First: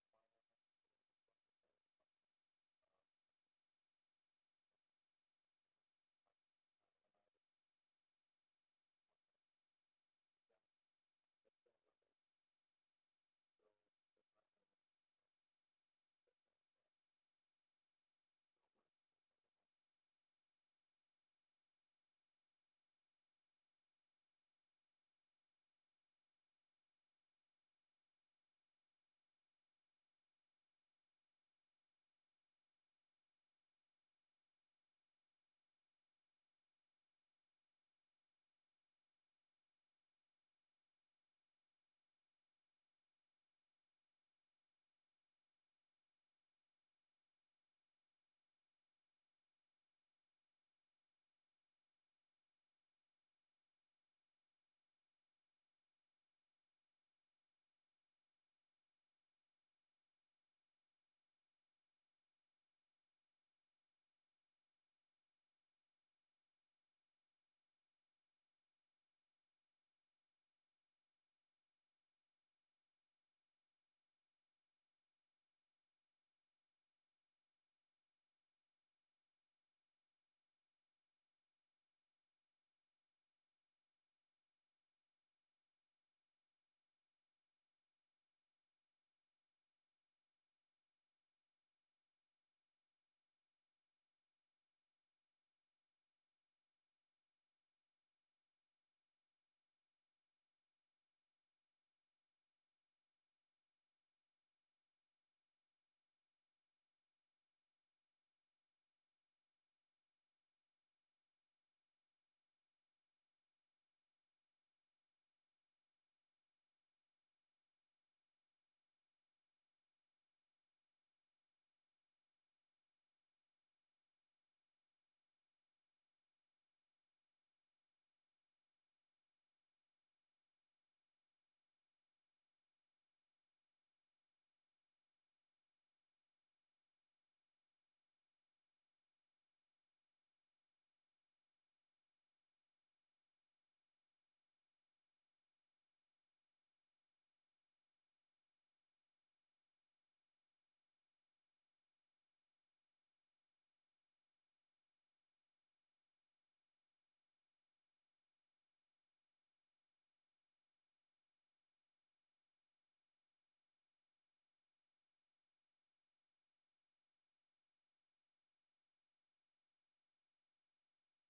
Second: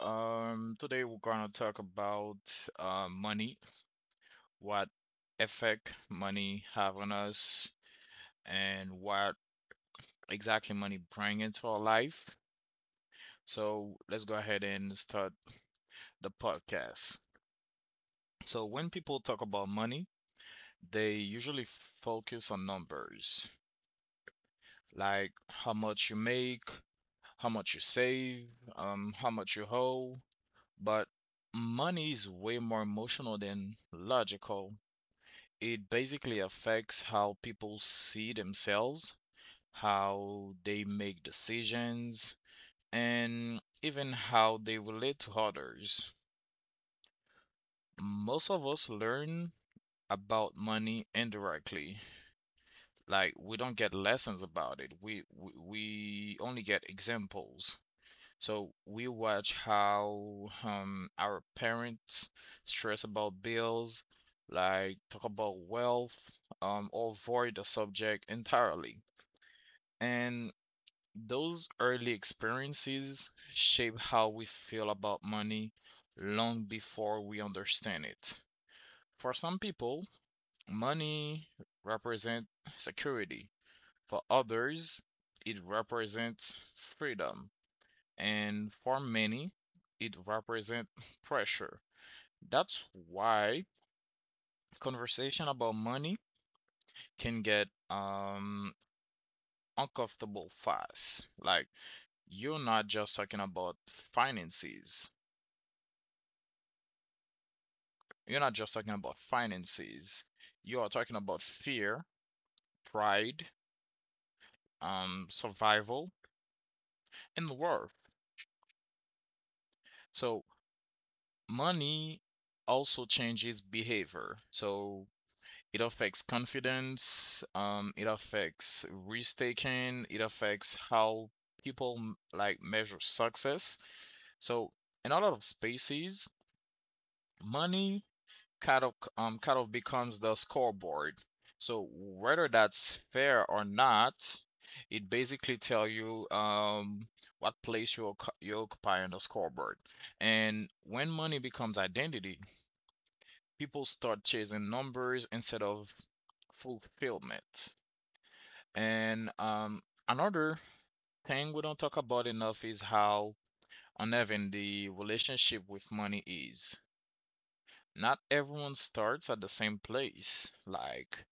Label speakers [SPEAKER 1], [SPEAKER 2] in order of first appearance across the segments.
[SPEAKER 1] Today we're gonna talk about money, what effect money have on us, and what exactly money bring into our life. So let's go ahead and start the podcast. So when people talk about money, they usually focus on numbers, like how much you make, how much you save, how much you owe, but money is way more emotional than logical. It basically affects how people see themselves, how they make decisions, and even how they relate to others. Most of us learn about money indirectly. Like we don't get lessons about it. We only get examples. So we watch how our parents stress about bills, like talk about wealth, or avoid the subject entirely. And those early experiences shape how we feel about money long before we understand it. For some people, money represents security. For others, it represents freedom, and for many, it represents pressure. That's why conversation about money can get uncomfortable fast. Like, you're not just talking about finances. You're not just talking about finances. You are talking about fear, pride, survival, and worth. So money also changes behavior. So it affects confidence, it affects risk taking, it affects how people like measure success. So in a lot of spaces, money kind of becomes the scoreboard. So whether that's fair or not, it basically tell you what place you you occupy on the scoreboard. And when money becomes identity, people start chasing numbers instead of fulfillment. And another thing we don't talk about enough is how uneven the relationship with money is. Not everyone starts at the same place, like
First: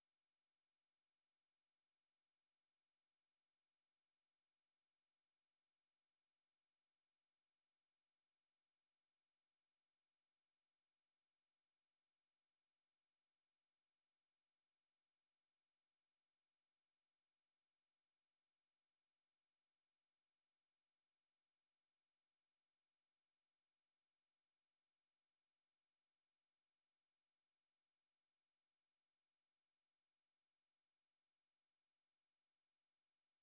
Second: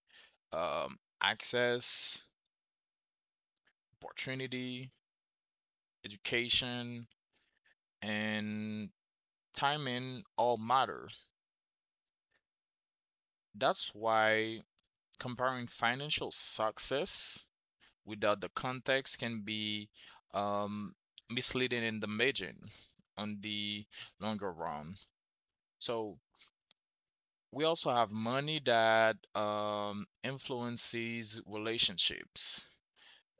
[SPEAKER 1] um, access, opportunity, education, and timing all matter. That's why comparing financial success without the context can be um, misleading in the margin on the longer run. So we also have money that influences relationships.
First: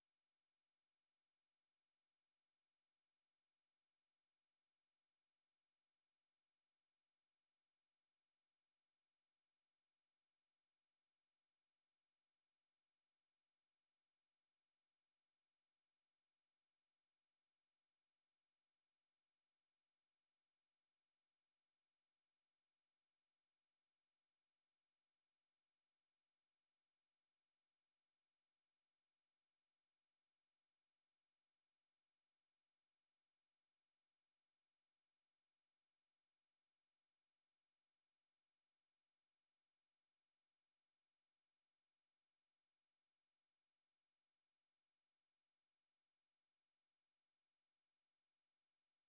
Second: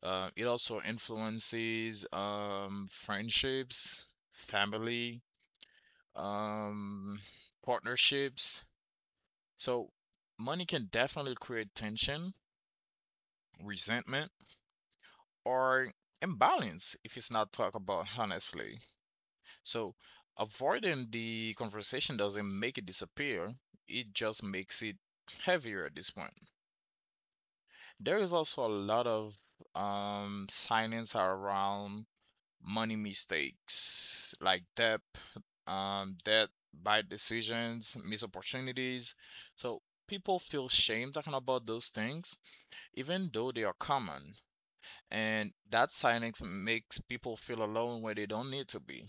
[SPEAKER 1] It also influences friendships, family, um, partnerships. So money can definitely create tension, resentment, or imbalance if it's not talked about honestly. So avoiding the conversation doesn't make it disappear, it just makes it heavier at this point. There is also a lot of silence around money mistakes like debt, bad decisions, missed opportunities. So people feel shame talking about those things, even though they are common. And that silence makes people feel alone where they don't need to be.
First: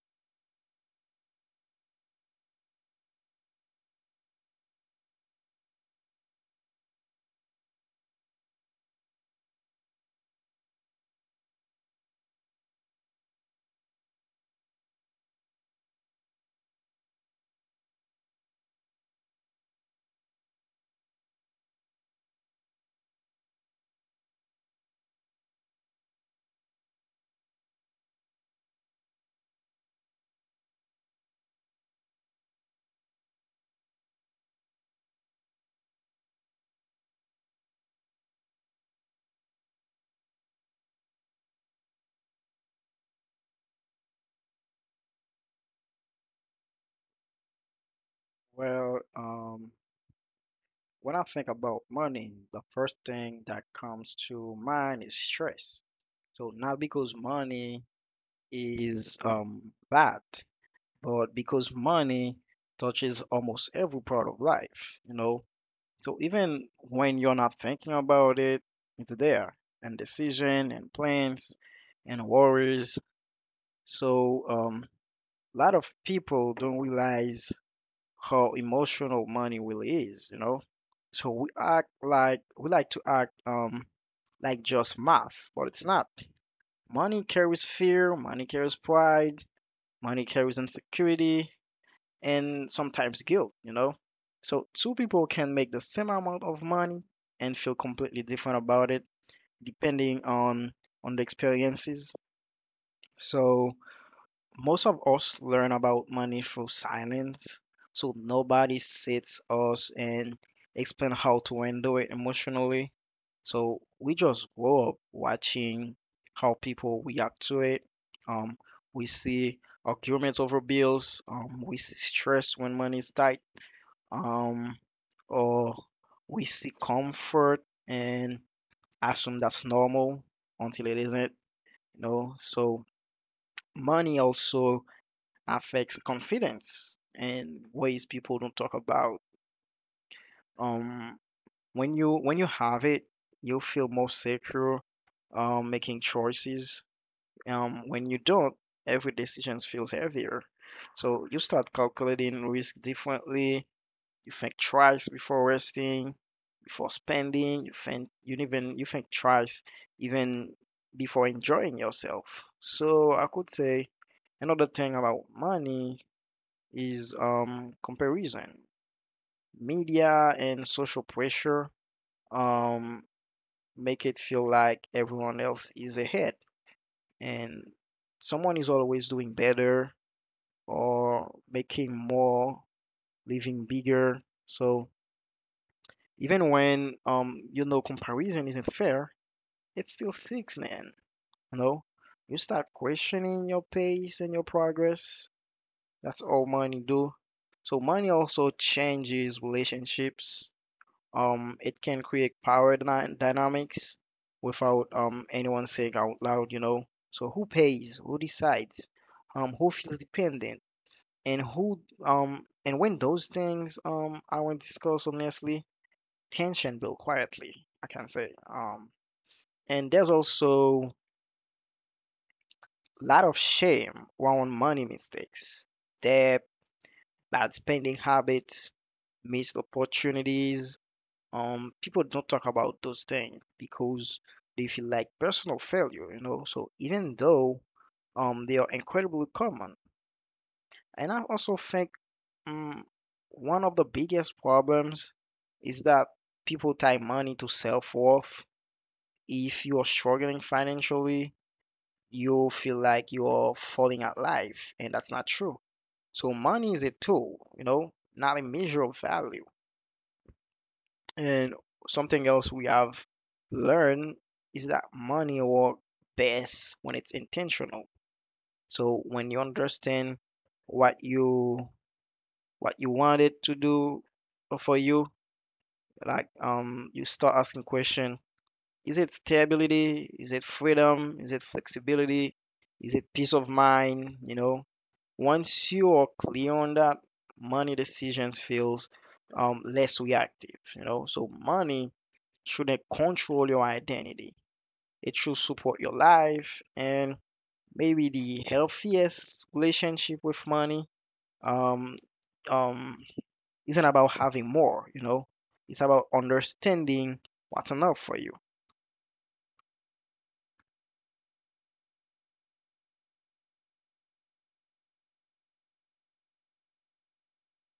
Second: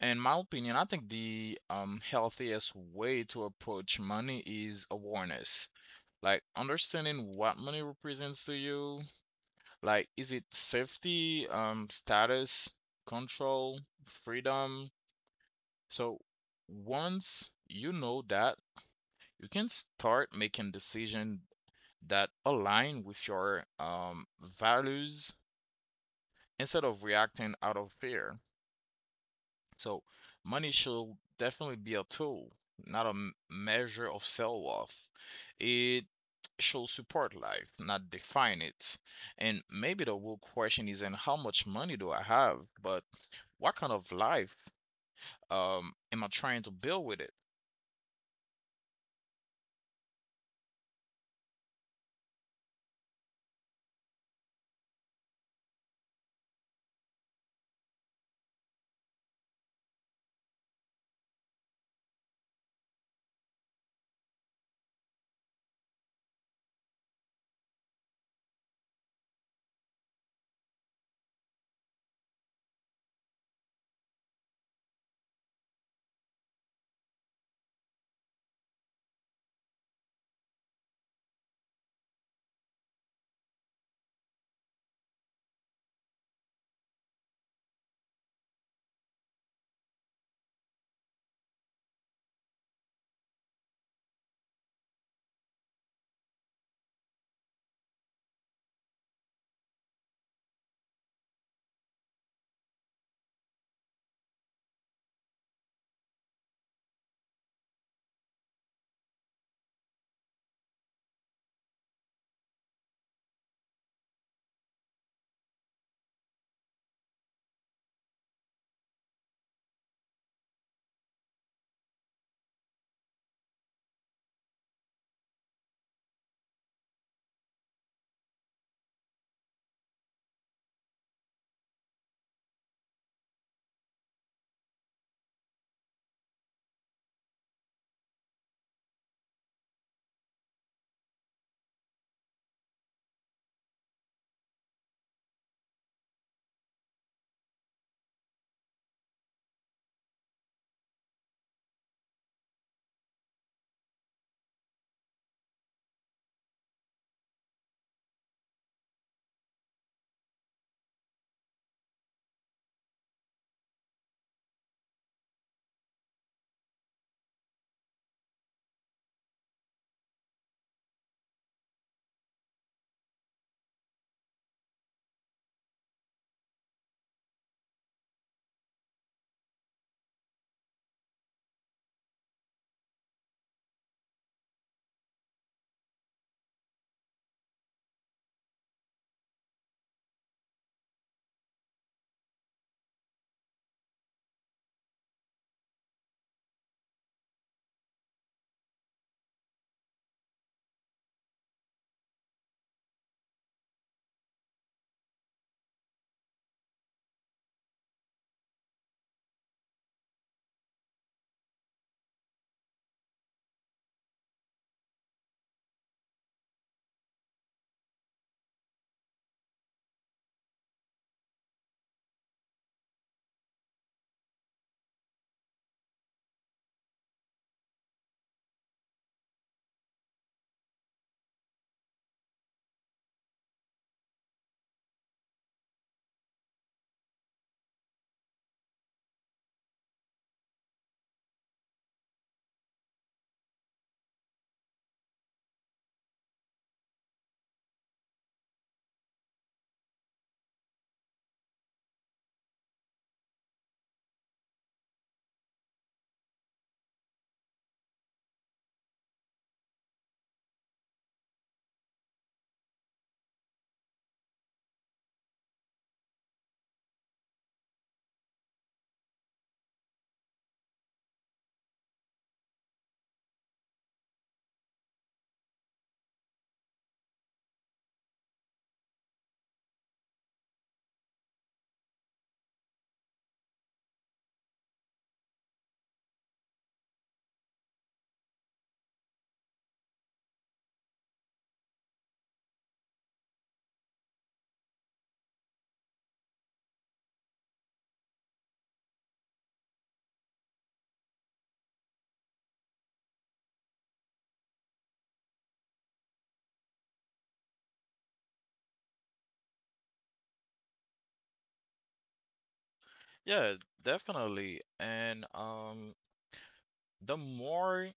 [SPEAKER 1] In my opinion, I think the healthiest way to approach money is awareness. Like understanding what money represents to you. Like, is it safety, status, control, freedom? So once you know that, you can start making decisions that align with your values instead of reacting out of fear. So money should definitely be a tool, not a measure of self worth. It should support life, not define it. And maybe the real question isn't how much money do I have, but what kind of life am I trying to build with it?
[SPEAKER 2] Well, um, when I think about money, the first thing that comes to mind is stress. So not because money is bad, but because money touches almost every part of life, you know. So even when you're not thinking about it, it's there, and decision and plans and worries. So a lot of people don't realize how emotional money really is, you know? So we act like we like to act like just math, but it's not. Money carries fear, money carries pride, money carries insecurity, and sometimes guilt, you know? So two people can make the same amount of money and feel completely different about it depending on the experiences. So most of us learn about money through silence, so nobody sits us and explain how to handle it emotionally. So we just grow up watching how people react to it. Um, we see arguments over bills. We see stress when money is tight. Um, or we see comfort and assume that's normal until it isn't. You know, so money also affects confidence in ways people don't talk about. Um, when you have it, you feel more secure, making choices. When you don't, every decision feels heavier. So you start calculating risk differently. You think twice before resting, before spending. You think twice even before enjoying yourself. So I could say another thing about money is comparison. Media and social pressure um, make it feel like everyone else is ahead and someone is always doing better or making more, living bigger. So even when you know comparison isn't fair, it still sticks, man. You know, you start questioning your pace and your progress. That's all money do. So money also changes relationships. It can create power dynamics without anyone saying out loud, you know. So who pays? Who decides? Who feels dependent? And who and when those things aren't discussed honestly, tension build quietly, I can say. And there's also a lot of shame around money mistakes, debt, bad spending habits, missed opportunities. People don't talk about those things because they feel like personal failure, you know, so even though they are incredibly common. And I also think, um, one of the biggest problems is that people tie money to self-worth. If you are struggling financially, you feel like you are falling at life, and that's not true. So money is a tool, you know, not a measure of value. And something else we have learned is that money works best when it's intentional. So when you understand what you what you want it to do for you, like you start asking question, is it stability? Is it freedom? Is it flexibility? Is it peace of mind? You know, once you are clear on that, money decisions feels less reactive, you know. So money shouldn't control your identity. It should support your life, and maybe the healthiest relationship with money, um, um, isn't about having more, you know, it's about understanding what's enough for you.
[SPEAKER 1] Yeah, definitely. And the more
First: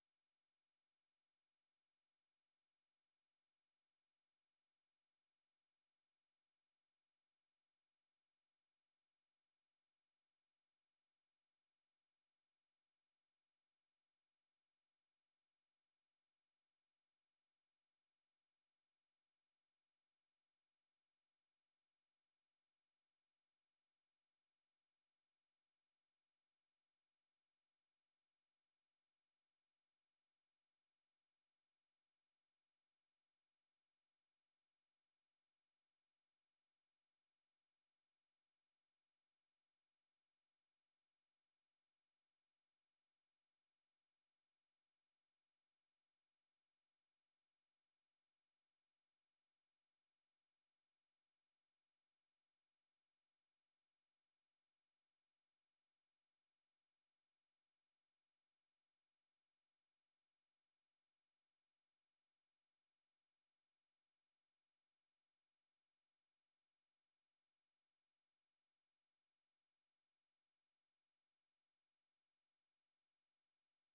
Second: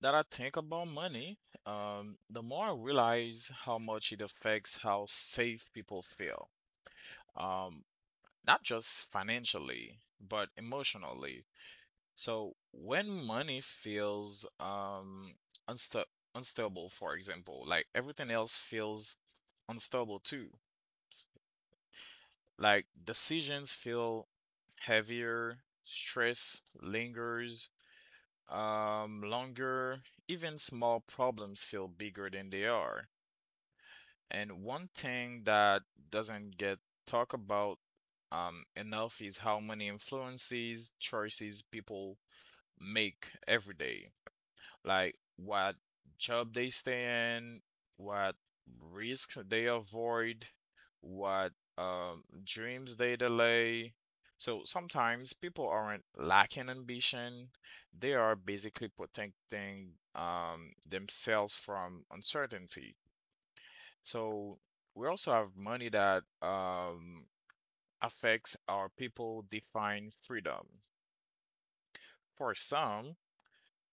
[SPEAKER 1] that I think about money, the more I realize how much it affects how safe people feel, Um, not just financially, but emotionally. So when money feels unsta unstable, for example, like everything else feels unstable too. Like decisions feel heavier, stress lingers longer, even small problems feel bigger than they are. And one thing that doesn't get talked about enough is how many influences, choices people make every day. Like what job they stay in, what risks they avoid, what dreams they delay. So sometimes people aren't lacking ambition. They are basically protecting themselves from uncertainty. So we also have money that affects how people define freedom. For some,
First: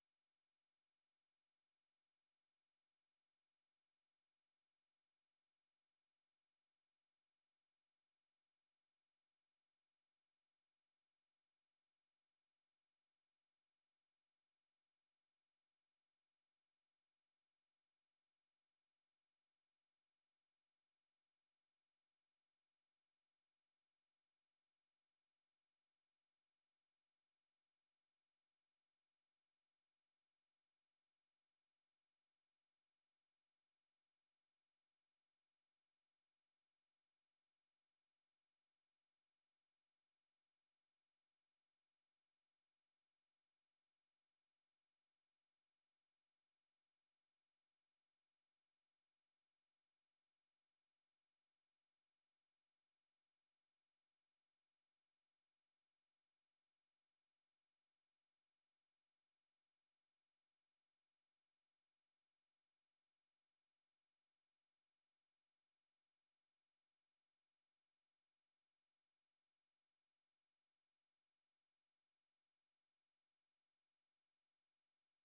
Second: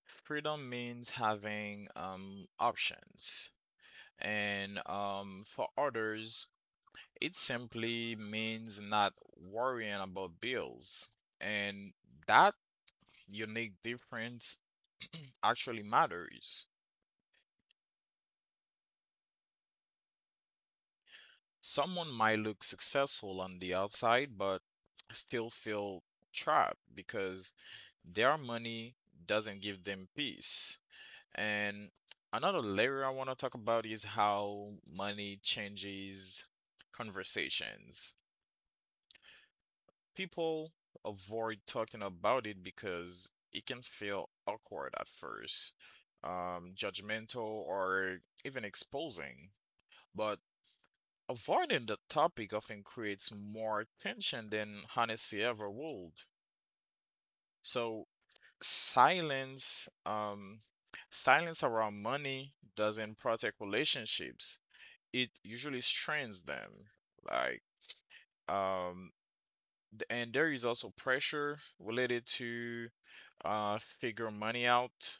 [SPEAKER 1] freedom means having options, and for others, it simply means not worrying about bills. And that unique difference actually matters. Someone might look successful on the outside, but still feel trapped because their money doesn't give them peace. And another layer I want to talk about is how money changes conversations. People avoid talking about it because it can feel awkward at first, judgmental, or even exposing. But avoiding the topic often creates more tension than honesty ever would. So silence, um, silence around money doesn't protect relationships. It usually strains them. Like, um, and there is also pressure related to figure money out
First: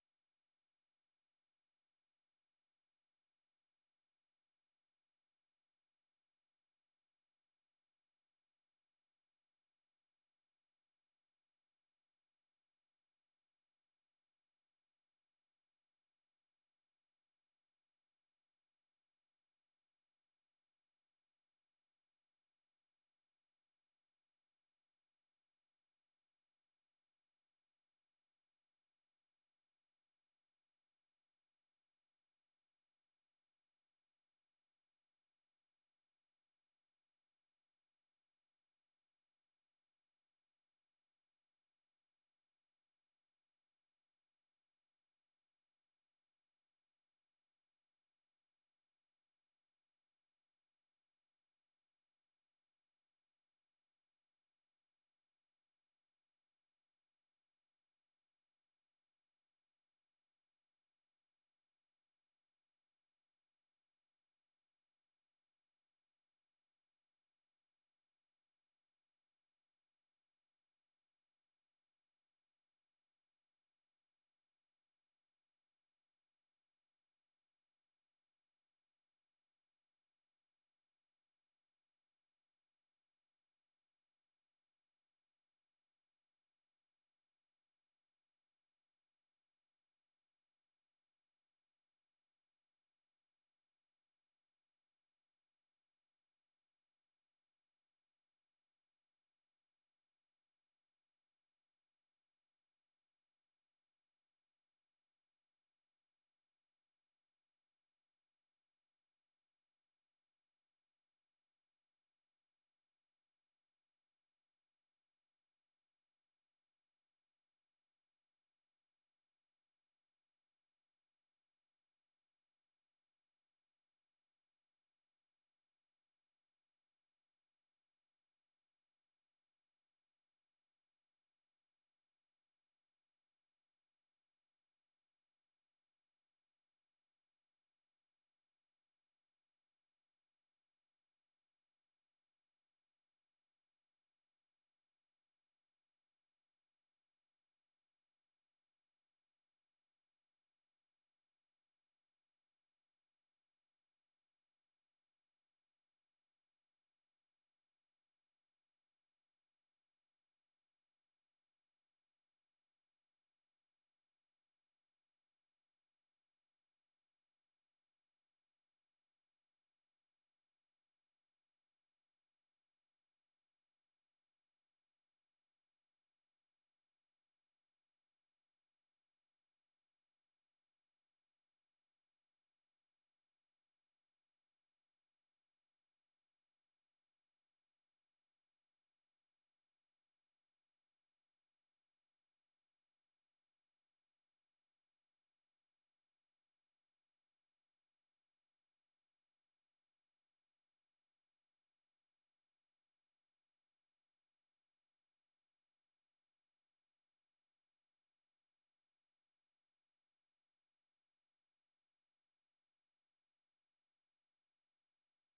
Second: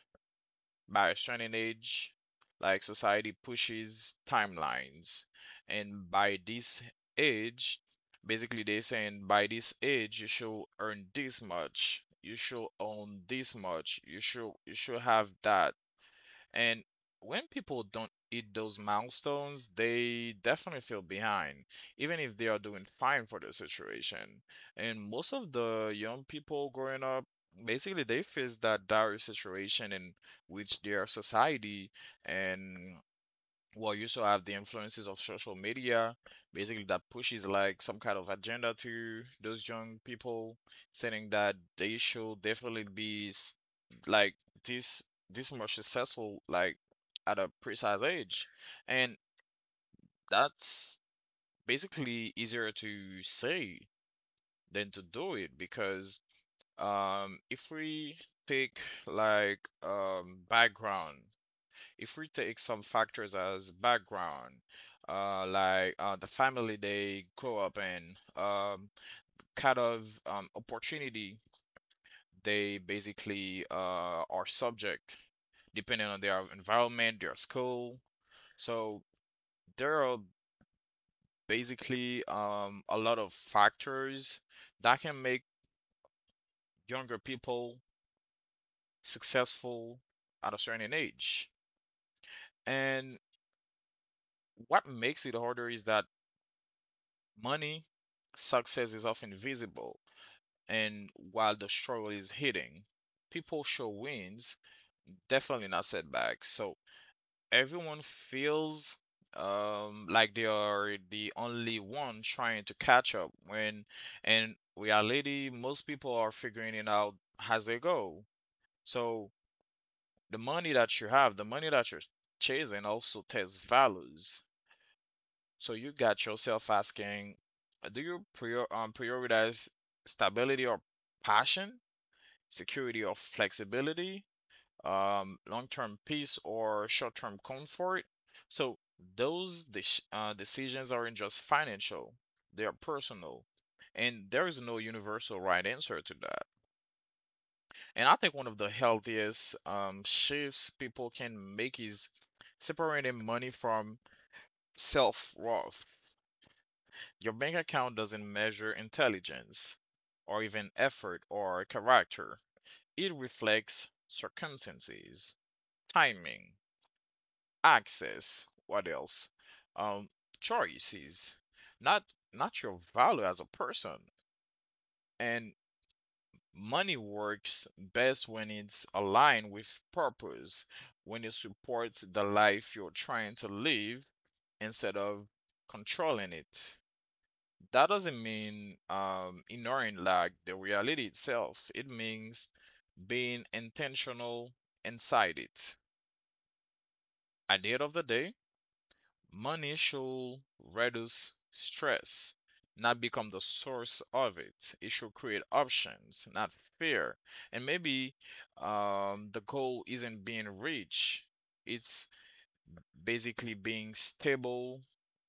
[SPEAKER 1] by a certain age, like society pushes timelines. And by this age, basically they're saying by this age you should earn this much, you should own this much, you should have that. And when people don't hit those milestones, they definitely feel behind, even if they are doing fine for the situation. And most of the young people growing up, basically they face that dire situation in which their society and, well, you also have the influences of social media, basically that pushes like some kind of agenda to those young people, saying that they should definitely like this this much successful like at a precise age. And that's basically easier to say than to do it because if we take like background if we take some factors as background, like the family they grow up in, um, kind of opportunity they basically are subject, depending on their environment, their school. So there are basically a lot of factors that can make younger people successful at a certain age. And what makes it harder is that money, success is often visible, and while the struggle is hidden, people show wins, definitely not setbacks. So everyone feels like they are the only one trying to catch up when in reality most people are figuring it out as they go. So the money that you have, the money that you're chasing also tests values. So you got yourself asking, do you prioritize stability or passion, security or flexibility, long-term peace or short-term comfort? So those decisions aren't just financial; they are personal, and there is no universal right answer to that. And I think one of the healthiest shifts people can make is separating money from self-worth. Your bank account doesn't measure intelligence or even effort or character. It reflects circumstances, timing, access, what else? Um, Choices, not your value as a person. And money works best when it's aligned with purpose, when it supports the life you're trying to live instead of controlling it. That doesn't mean ignoring like the reality itself. It means being intentional inside it. At the end of the day, money should reduce stress, not become the source of it. It should create options, not fear. And maybe the goal isn't being rich. It's basically being stable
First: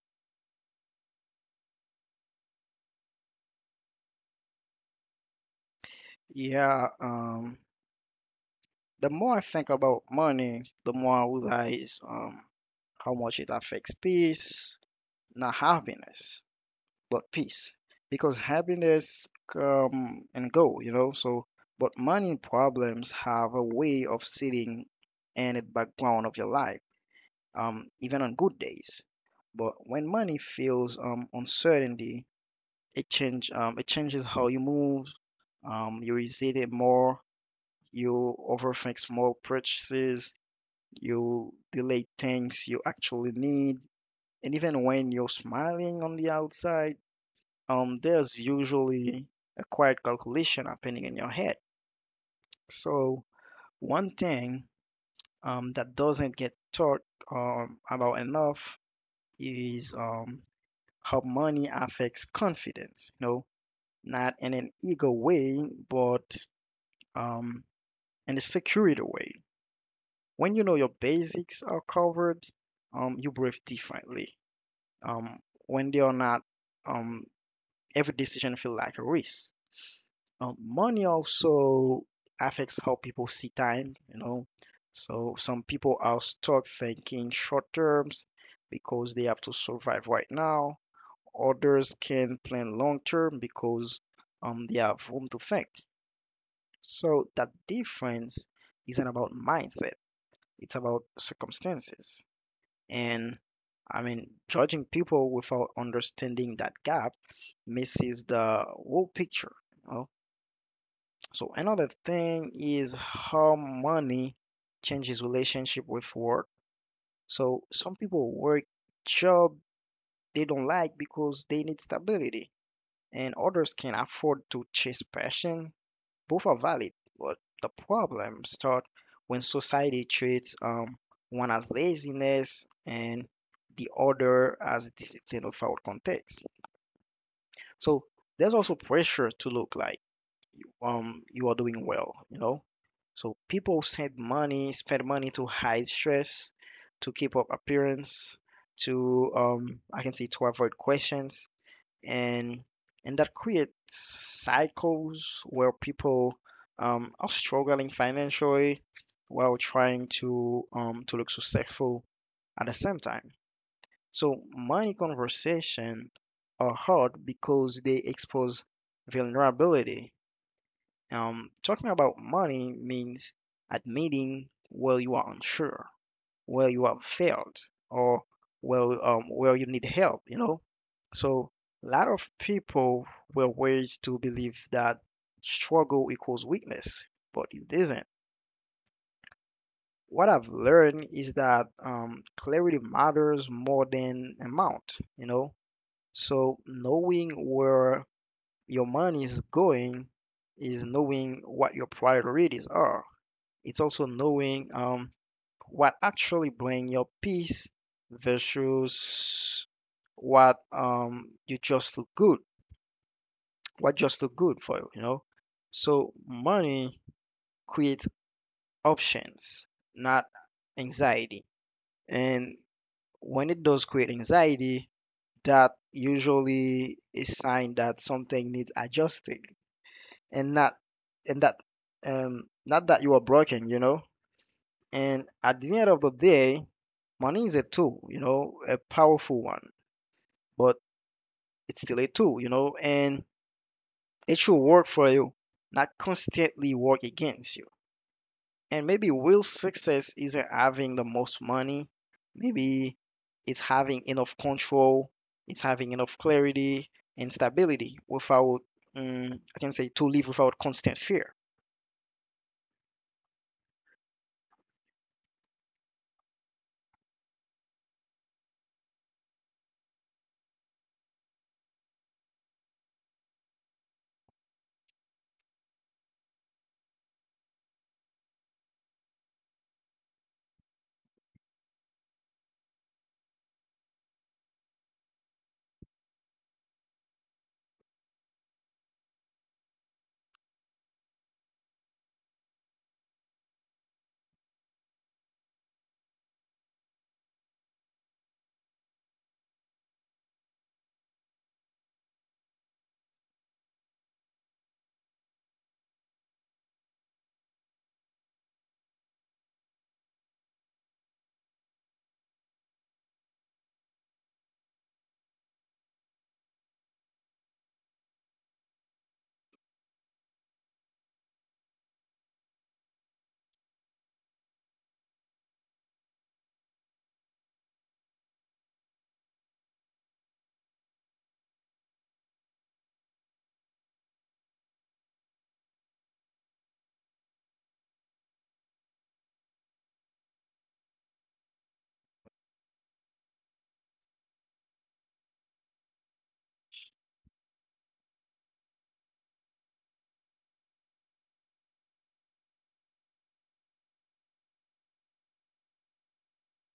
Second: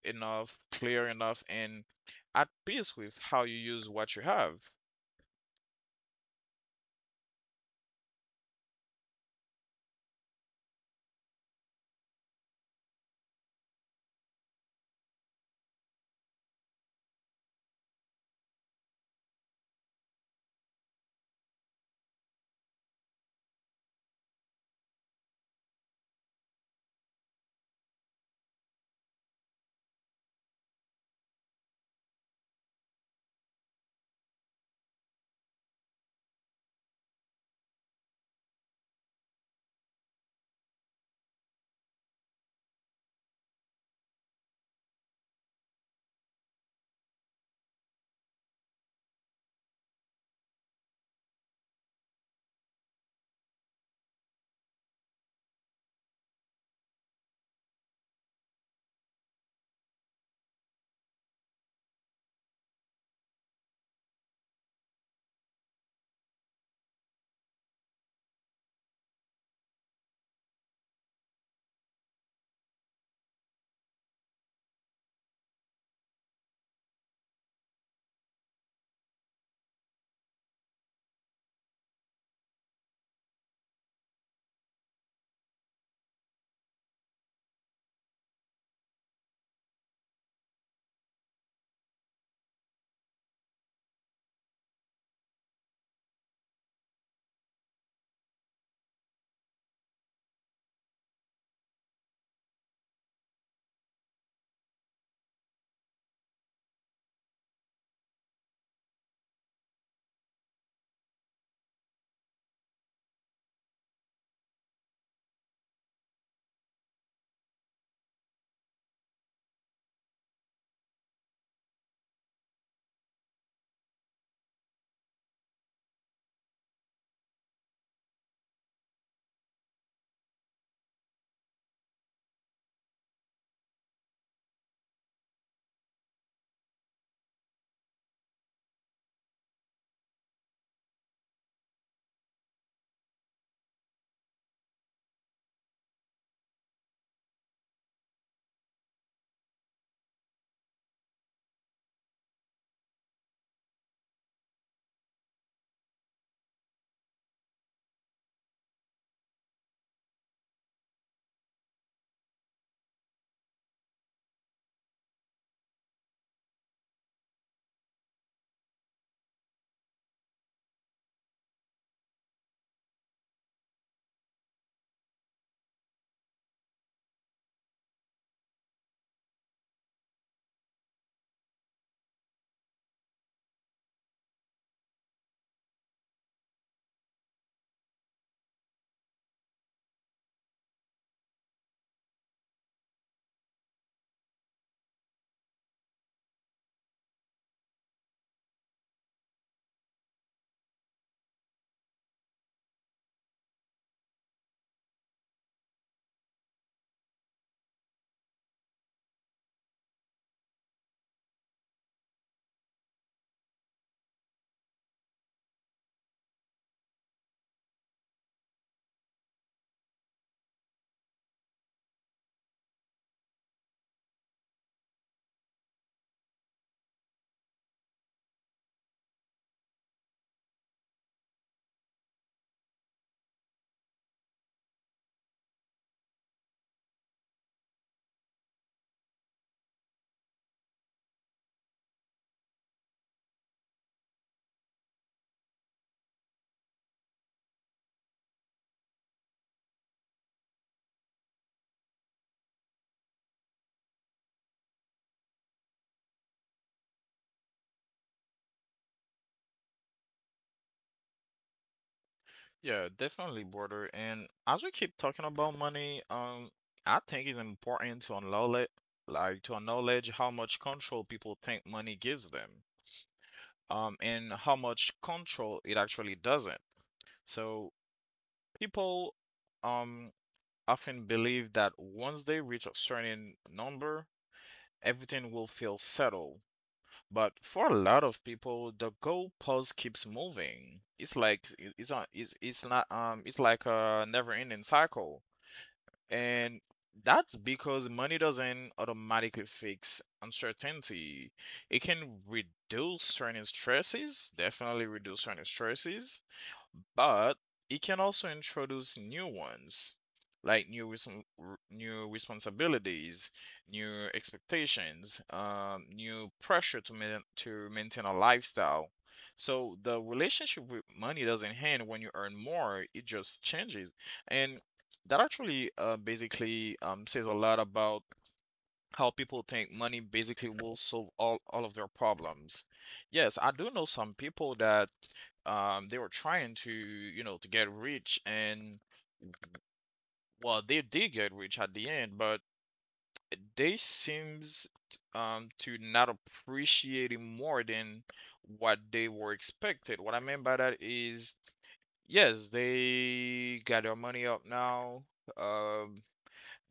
[SPEAKER 1] enough, clear enough, and at peace with how you use what you have.
[SPEAKER 2] Yeah, the more I think about money, the more I realize how much it affects peace, not happiness. About peace, because happiness come and go, you know. So, but money problems have a way of sitting in the background of your life, even on good days. But when money feels uncertainty, it changes how you move. You resist it more. You overthink small purchases. You delay things you actually need. And even when you're smiling on the outside, there's usually a quiet calculation happening in your head. So, one thing, that doesn't get talked about enough is, how money affects confidence, you know, not in an ego way, but um, in a security way. When you know your basics are covered, you breathe differently. Um, when they are not, um, every decision feels like a risk. Money also affects how people see time, you know. So some people are stuck thinking short terms because they have to survive right now. Others can plan long term because they have room to think. So that difference isn't about mindset, it's about circumstances. And I mean, judging people without understanding that gap misses the whole picture, you know? So another thing is how money changes relationship with work. So some people work job they don't like because they need stability, and others can afford to chase passion. Both are valid, but the problem start when society treats one as laziness and the other as discipline without context. So there's also pressure to look like you are doing well, you know. So people send money spend money to hide stress, to keep up appearance, to I can say to avoid questions, and that creates cycles where people are struggling financially while trying to look successful at the same time. So money conversation are hard because they expose vulnerability. Talking about money means admitting where you are unsure, where you have failed, or where you need help, you know. So a lot of people were raised to believe that struggle equals weakness, but it doesn't. What I've learned is that clarity matters more than amount, you know. So knowing where your money is going is knowing what your priorities are. It's also knowing what actually brings your peace versus what you just look good, what just look good for you, you know. So money creates options, not anxiety. And when it does create anxiety, that usually is sign that something needs adjusting, and not and that not that you are broken, you know. And at the end of the day, money is a tool, you know, a powerful one, but it's still a tool, you know, and it should work for you, not constantly work against you. And maybe real success isn't having the most money. Maybe it's having enough control, it's having enough clarity and stability without, I can say, to live without constant fear.
[SPEAKER 1] Yeah, definitely, brother. And as we keep talking about money, I think it's important to acknowledge how much control people think money gives them, and how much control it actually doesn't. So people, um, often believe that once they reach a certain number, everything will feel settled. But for a lot of people, the goalpost keeps moving. It's like it's not. It's like a never-ending cycle. And that's because money doesn't automatically fix uncertainty. It can reduce certain stresses, definitely reduce certain stresses, but it can also introduce new ones, like new responsibilities, new expectations, new pressure to maintain a lifestyle. So the relationship with money doesn't end when you earn more; it just changes, and that actually basically says a lot about how people think money basically will solve all of their problems. Yes, I do know some people that they were trying to, you know, to get rich, and well, they did get rich at the end, but they seems to not appreciate it more than what they were expected. What I mean by that is, yes, they got their money up now. Um,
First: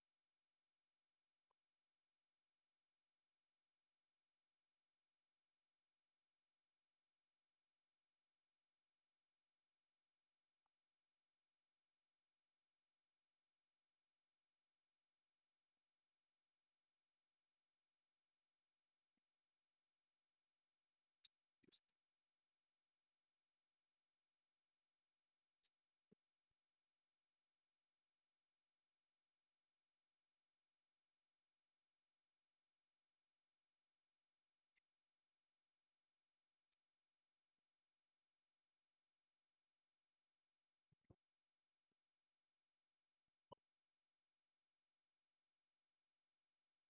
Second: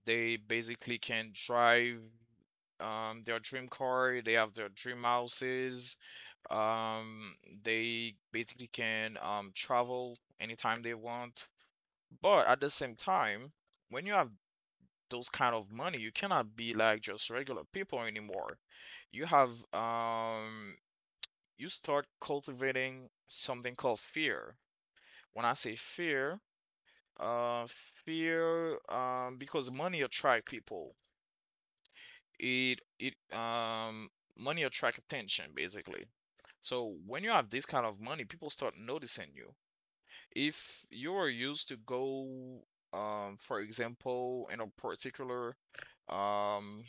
[SPEAKER 1] They basically can drive their dream car. They have their dream houses. Um, they basically can travel anytime they want. But at the same time, when you have those kind of money, you cannot be like just regular people anymore. You have you start cultivating something called fear. When I say fear, fear because money attract people. It Money attract attention basically. So when you have this kind of money, people start noticing you. If you are used to go, for example, in a particular um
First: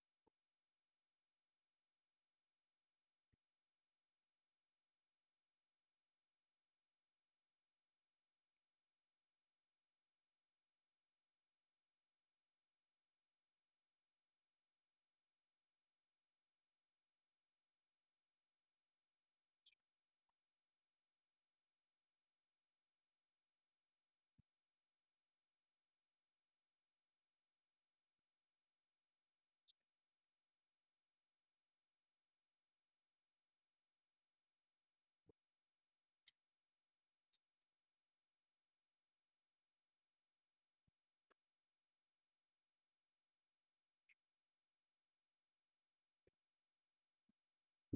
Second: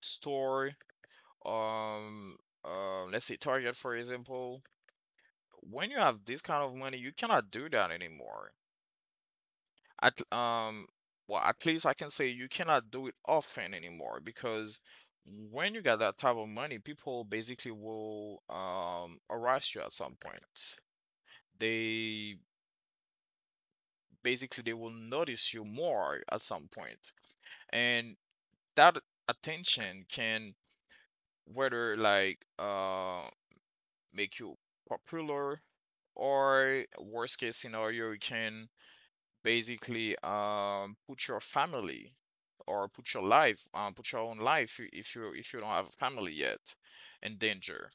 [SPEAKER 1] store, um, let's say Target, for example, when you have this kind of money, you cannot do that anymore. At Well, at least I can say you cannot do it often anymore, because when you got that type of money, people basically will harass you at some point. They basically they will notice you more at some point, and that attention can whether like make you popular, or worst case scenario it can basically put your family, or put your life, put your own life if you don't have a family yet in danger.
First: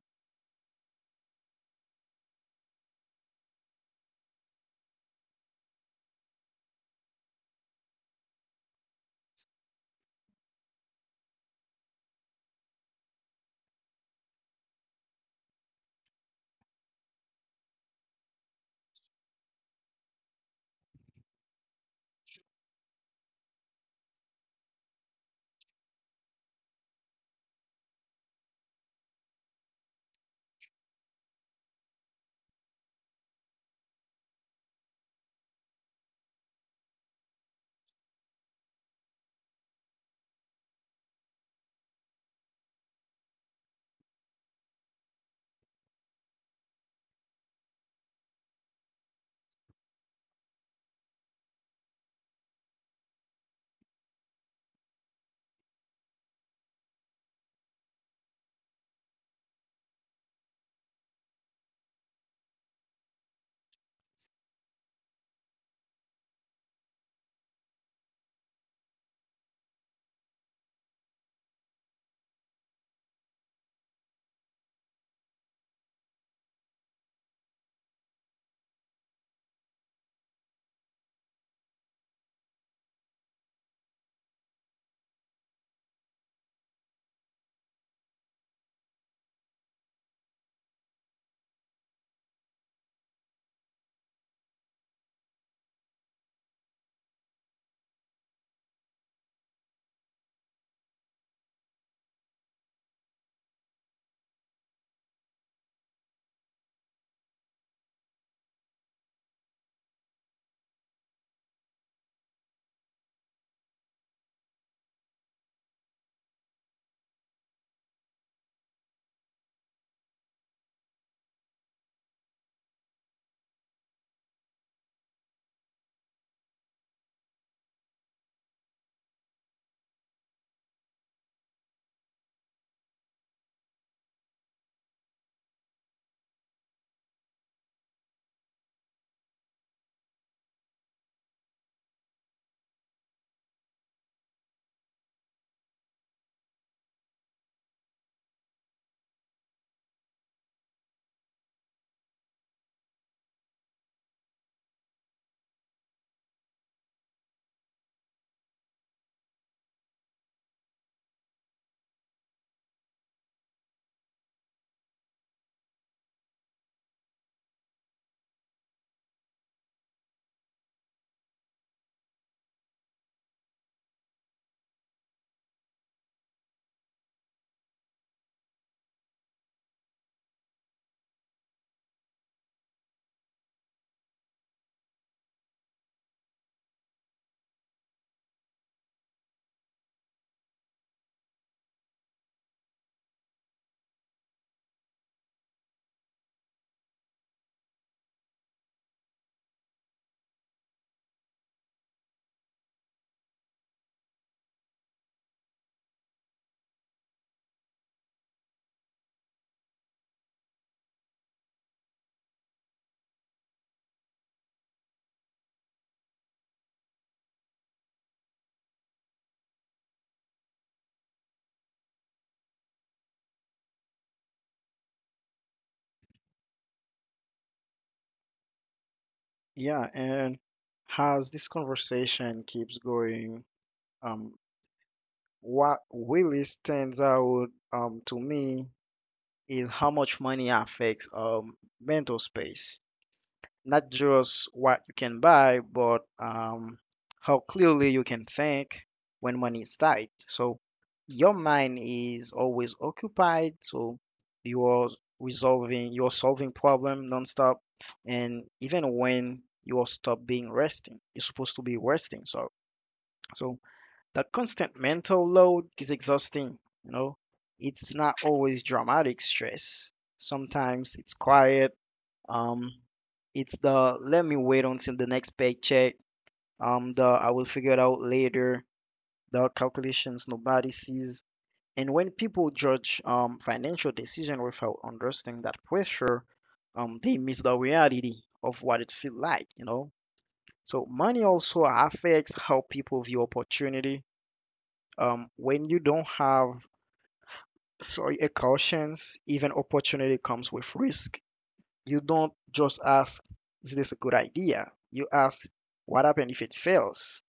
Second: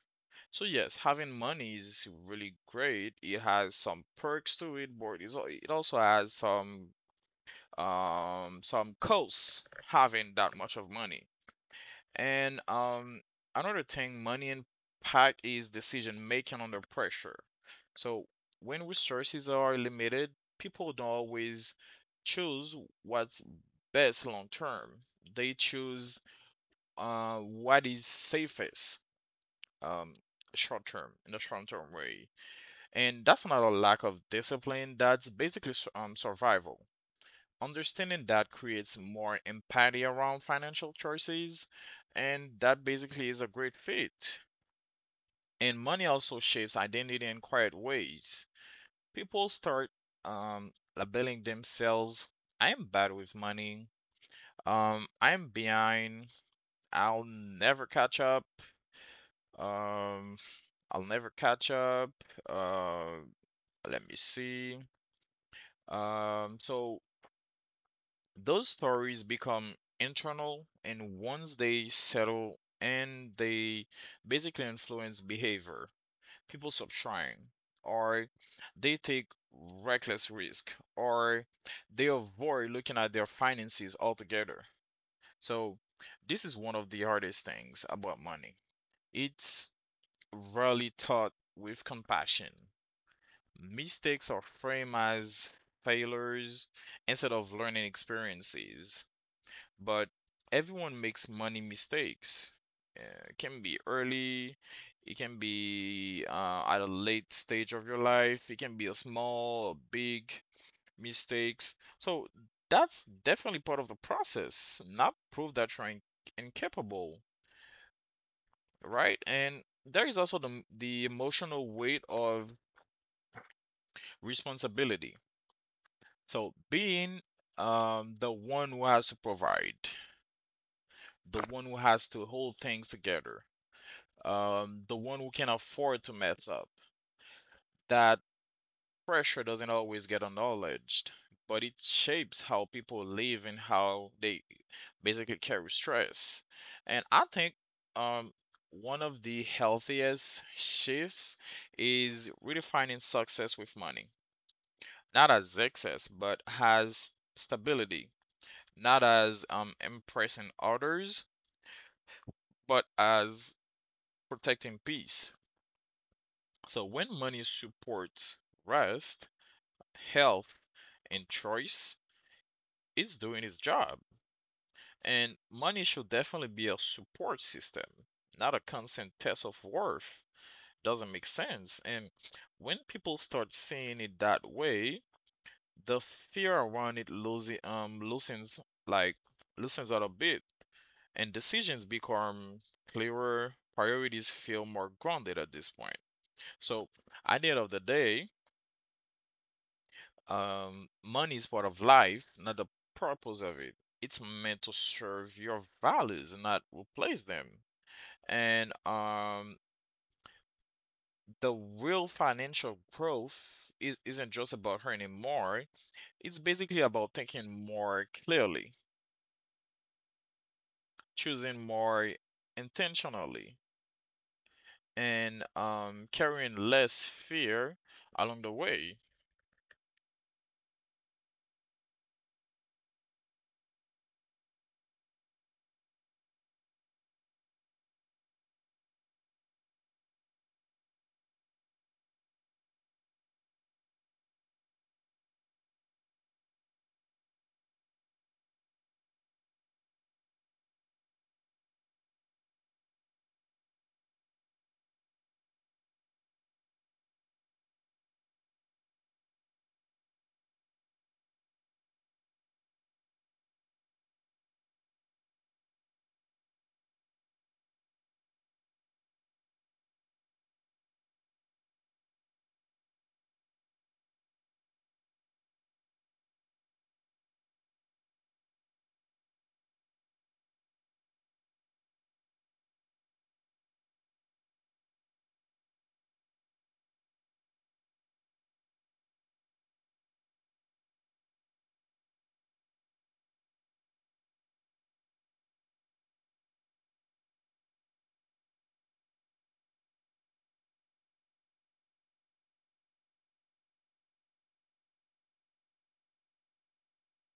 [SPEAKER 1] So yes, having money is really great. It has some perks to it, but it also has some some costs having that much of money. And another thing money impact is decision making under pressure. So when resources are limited, people don't always choose what's best long term. They choose what is safest um, short term in the short term way, and that's not a lack of discipline. That's basically survival. Understanding that creates more empathy around financial choices, and that basically is a great fit. And money also shapes identity in quiet ways. People start labeling themselves: I am bad with money, I'm behind, I'll never catch up, um, I'll never catch up, uh, let me see. So those stories become internal, and once they settle and they basically influence behavior, people stop trying, or they take reckless risk, or they avoid looking at their finances altogether. So, this is one of the hardest things about money. It's rarely taught with compassion. Mistakes are framed as failures instead of learning experiences, but everyone makes money mistakes. It can be early, it can be at a late stage of your life, it can be a small or big mistakes. So that's definitely part of the process, not prove that you're incapable, right? And there is also the the emotional weight of responsibility. So being the one who has to provide, the one who has to hold things together, the one who can afford to mess up. That pressure doesn't always get acknowledged, but it shapes how people live and how they basically carry stress. And I think um, one of the healthiest shifts is redefining success with money, not as excess, but as stability, not as impressing others, but as protecting peace. So when money supports rest, health and choice, is doing its job. And money should definitely be a support system, not a constant test of worth. Doesn't make sense. And when people start seeing it that way, the fear around it like loosens out a bit, and decisions become clearer, priorities feel more grounded at this point. So at the end of the day, money is part of life, not the purpose of it. It's meant to serve your values, not replace them. And the real financial growth isn't just about earning more. It's basically about thinking more clearly, choosing more intentionally, and carrying less fear along the way.
[SPEAKER 2] Yeah, and as this conversation keeps going, um, what really stands out to me is how much money affects mental space, not just what you can buy, but how clearly you can think when money is tight. So your mind is always occupied, so you are you're solving problem nonstop, and even when you are stop being resting, you're supposed to be resting. So that constant mental load is exhausting. You know, it's not always dramatic stress. Sometimes it's quiet, um, it's the let me wait until the next paycheck. The I will figure it out later. The calculations nobody sees. And when people judge financial decision without understanding that pressure, they miss the reality of what it feels like, you know. So money also affects how people view opportunity. When you don't have, sorry, a cautions, even opportunity comes with risk. You don't just ask, is this a good idea? You ask, what happens if it fails?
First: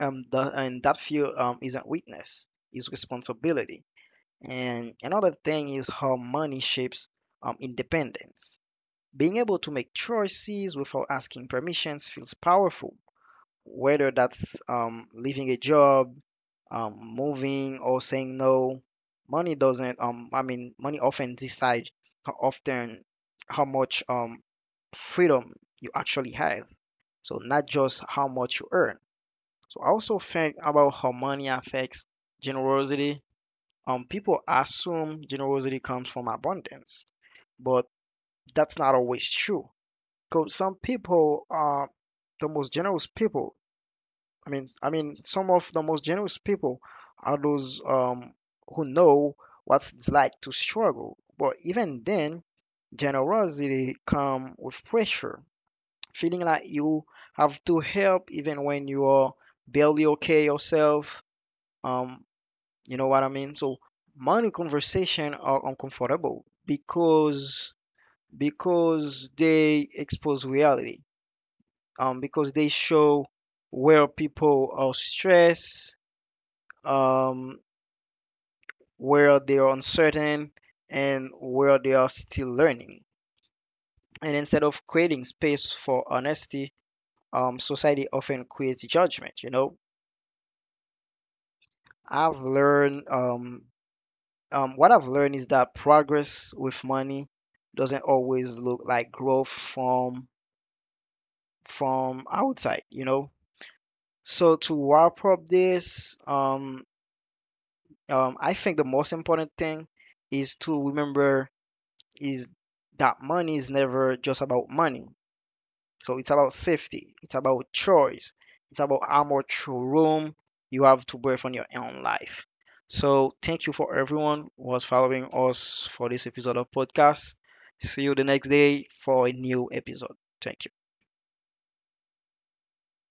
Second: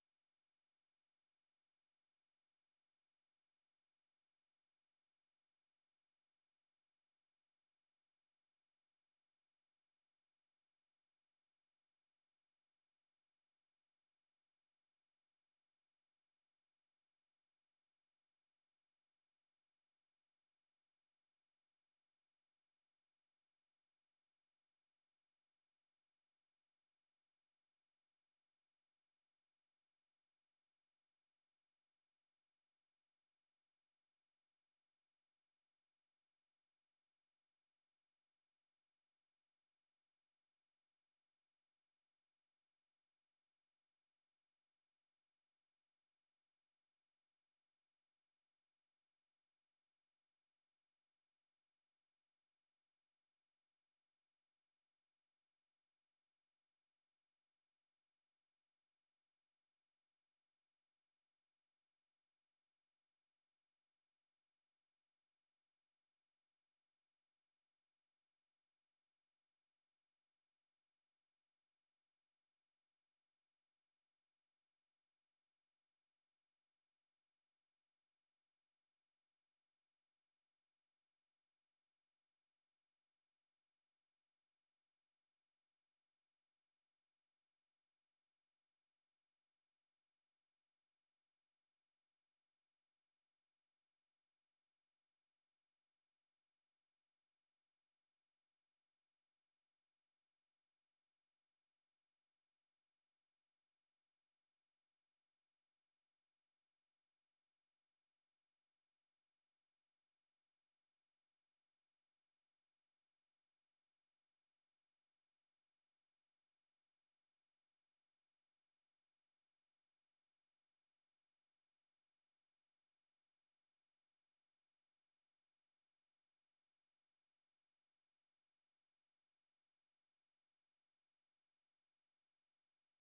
[SPEAKER 2] And that fear isn't weakness, it's responsibility. And another thing is how money shapes independence. Being able to make choices without asking permissions feels powerful, whether that's leaving a job, moving, or saying no. Money doesn't. I mean, Money often decides often how much freedom you actually have. So not just how much you earn. So I also think about how money affects generosity. People assume generosity comes from abundance, but that's not always true. Because some people are the most generous people I mean, some of the most generous people are those who know what it's like to struggle. But even then, generosity comes with pressure, feeling like you have to help even when you are barely okay yourself. Um, you know what I mean? So money conversation are uncomfortable because they expose reality. Because they show where people are stressed, um, where they are uncertain, and where they are still learning. And instead of creating space for honesty, society often creates judgment, you know. I've learned what I've learned is that progress with money doesn't always look like growth from outside, you know. So to wrap up this, I think the most important thing is to remember is that money is never just about money. So it's about safety, it's about choice, it's about how much room you have to breathe on your own life. So thank you for everyone who was following us for this episode of podcast. See you the next day for a new episode. Thank you.